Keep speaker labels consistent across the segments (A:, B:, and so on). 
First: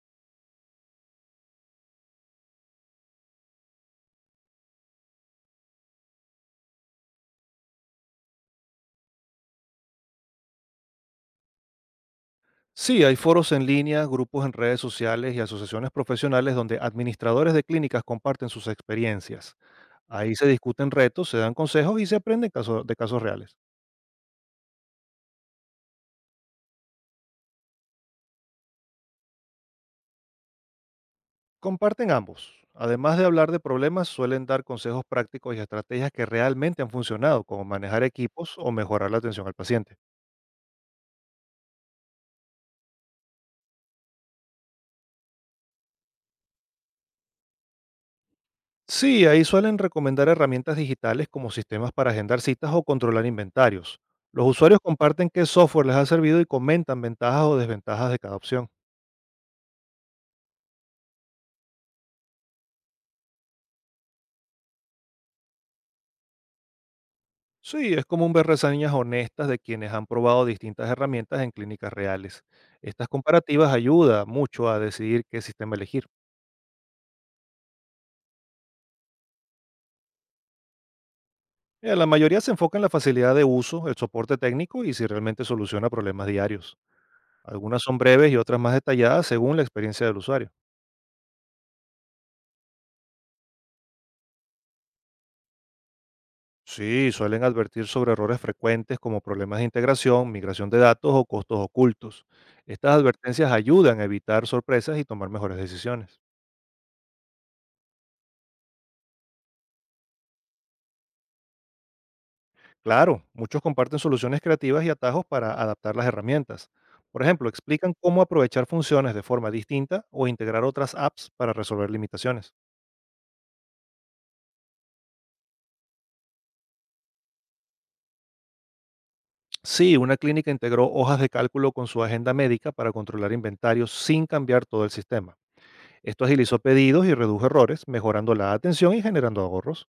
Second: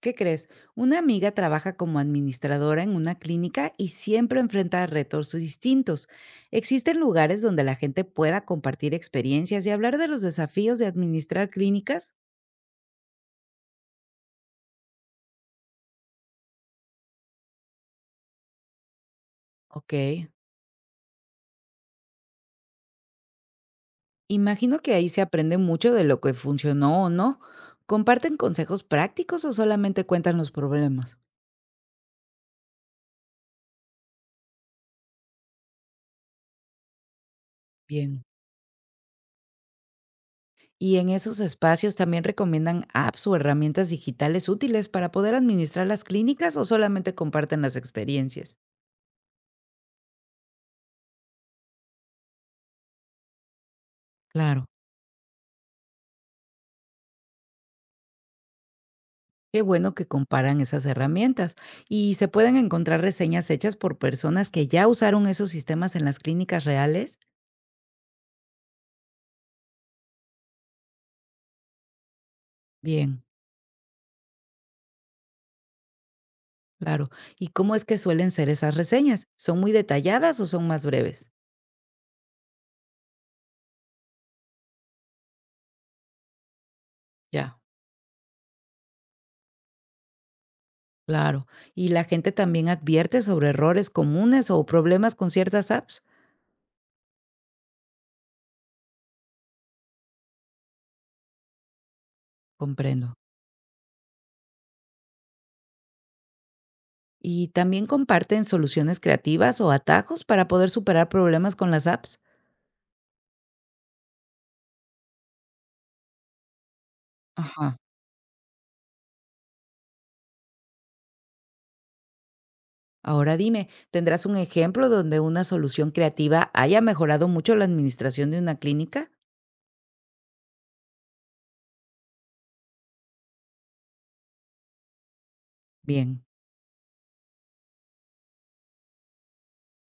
A: ¿Qué crees? Una amiga trabaja como administradora en una clínica y siempre enfrenta retos distintos. ¿Existen lugares donde la gente pueda compartir experiencias y hablar de los desafíos de administrar clínicas?
B: Sí, hay foros en línea, grupos en redes sociales y asociaciones profesionales donde administradores de clínicas comparten sus experiencias.
A: Ok.
B: Ahí se discuten retos, se dan consejos y se aprenden de casos reales.
A: Imagino que ahí se aprende mucho de lo que funcionó o no. ¿Comparten consejos prácticos o solamente cuentan los problemas?
B: Comparten ambos. Además de hablar de problemas, suelen dar consejos prácticos y estrategias que realmente han funcionado, como manejar
A: Bien.
B: equipos o mejorar la atención al paciente.
A: Y en esos espacios también recomiendan apps o herramientas digitales útiles para poder administrar las clínicas o solamente comparten las experiencias.
B: Sí, ahí suelen recomendar herramientas digitales como sistemas para agendar citas o controlar inventarios. Los
A: Claro.
B: usuarios comparten qué software les ha servido y comentan ventajas o desventajas de cada opción.
A: Qué bueno que comparan esas herramientas y se pueden encontrar reseñas hechas por personas que ya usaron esos sistemas en las clínicas reales.
B: Sí, es común ver reseñas honestas de quienes han probado distintas herramientas en clínicas reales. Estas
A: Bien,
B: comparativas ayudan mucho a decidir qué sistema elegir.
A: claro. ¿Y cómo es que suelen ser esas reseñas? ¿Son muy detalladas o son más breves?
B: Mira, la mayoría se enfoca en la facilidad de uso, el soporte técnico y si realmente soluciona problemas diarios.
A: Ya,
B: Algunas son breves y otras más detalladas según la experiencia del usuario.
A: claro. ¿Y la gente también advierte sobre errores comunes o problemas con ciertas apps?
B: Sí, suelen advertir sobre errores frecuentes como problemas de integración, migración de datos o costos ocultos. Estas
A: Comprendo.
B: advertencias ayudan a evitar sorpresas y tomar mejores decisiones.
A: ¿Y también comparten soluciones creativas o atajos para poder superar problemas con las apps?
B: Claro, muchos comparten soluciones creativas y atajos para adaptar las herramientas. Por ejemplo,
A: Ajá.
B: explican cómo aprovechar funciones de forma distinta o integrar otras apps para resolver limitaciones.
A: Ahora dime, ¿tendrás un ejemplo donde una solución creativa haya mejorado mucho la administración de una clínica?
B: Sí, una clínica integró hojas de cálculo con su agenda médica para controlar inventarios sin cambiar todo el sistema.
A: Bien.
B: Esto agilizó pedidos y redujo errores, mejorando la atención y generando ahorros.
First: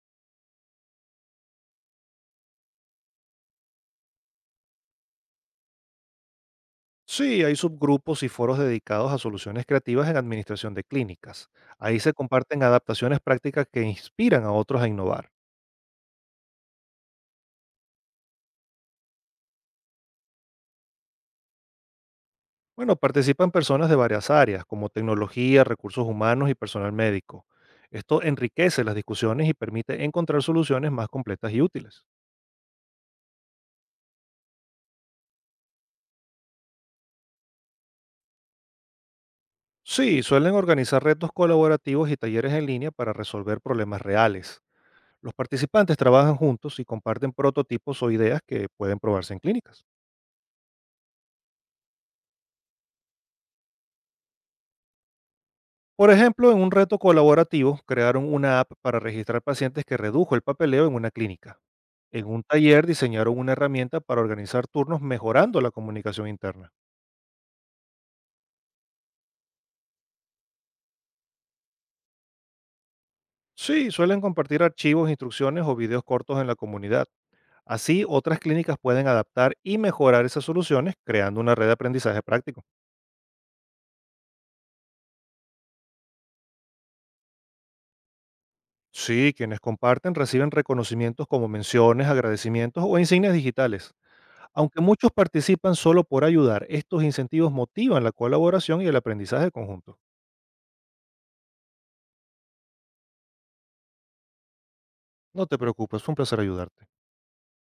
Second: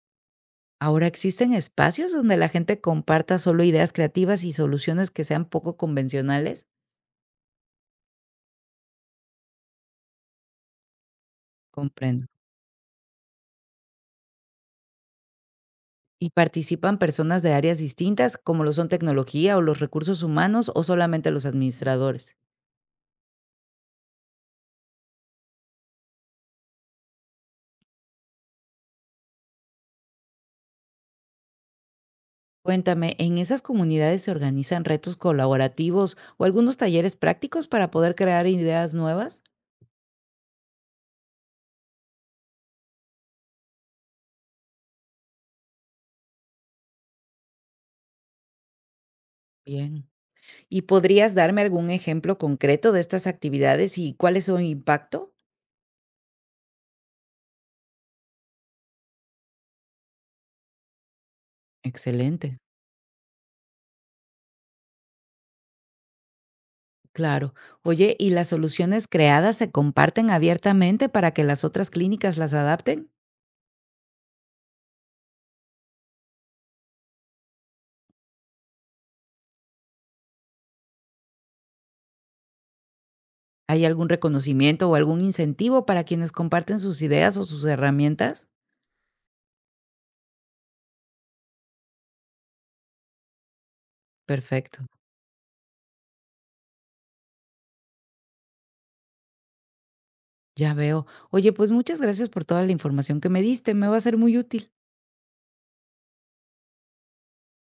A: Ahora existen espacios donde la gente comparta solo ideas creativas y soluciones que sean poco convencionales.
B: Sí, hay subgrupos y foros dedicados a soluciones creativas en administración de clínicas. Ahí se
A: Comprendo.
B: comparten adaptaciones prácticas que inspiran a otros a innovar.
A: ¿Y participan personas de áreas distintas, como lo son tecnología o los recursos humanos o solamente los administradores?
B: Bueno, participan personas de varias áreas, como tecnología, recursos humanos y personal médico. Esto enriquece las discusiones y permite encontrar soluciones más completas y útiles.
A: Cuéntame, ¿en esas comunidades se organizan retos colaborativos o algunos talleres prácticos para poder crear ideas nuevas?
B: Sí, suelen organizar retos colaborativos y talleres en línea para resolver problemas reales. Los participantes trabajan juntos y comparten prototipos o ideas que pueden probarse en clínicas.
A: Bien. ¿Y podrías darme algún ejemplo concreto de estas actividades y cuál es su impacto?
B: Por ejemplo, en un reto colaborativo crearon una app para registrar pacientes que redujo el papeleo en una clínica. En un
A: Excelente,
B: taller diseñaron una herramienta para organizar turnos mejorando la comunicación interna.
A: claro. Oye, ¿y las soluciones creadas se comparten abiertamente para que las otras clínicas las adapten?
B: Sí, suelen compartir archivos, instrucciones o videos cortos en la comunidad. Así, otras clínicas pueden adaptar y mejorar esas soluciones creando una red de aprendizaje práctico.
A: ¿Hay algún reconocimiento o algún incentivo para quienes comparten sus ideas o sus herramientas?
B: Sí, quienes comparten reciben reconocimientos como menciones, agradecimientos o insignias digitales. Aunque
A: Perfecto,
B: muchos participan solo por ayudar, estos incentivos motivan la colaboración y el aprendizaje conjunto.
A: ya veo. Oye, pues muchas gracias por toda la información que me diste, me va a ser muy útil.
B: No te preocupes, fue un placer ayudarte.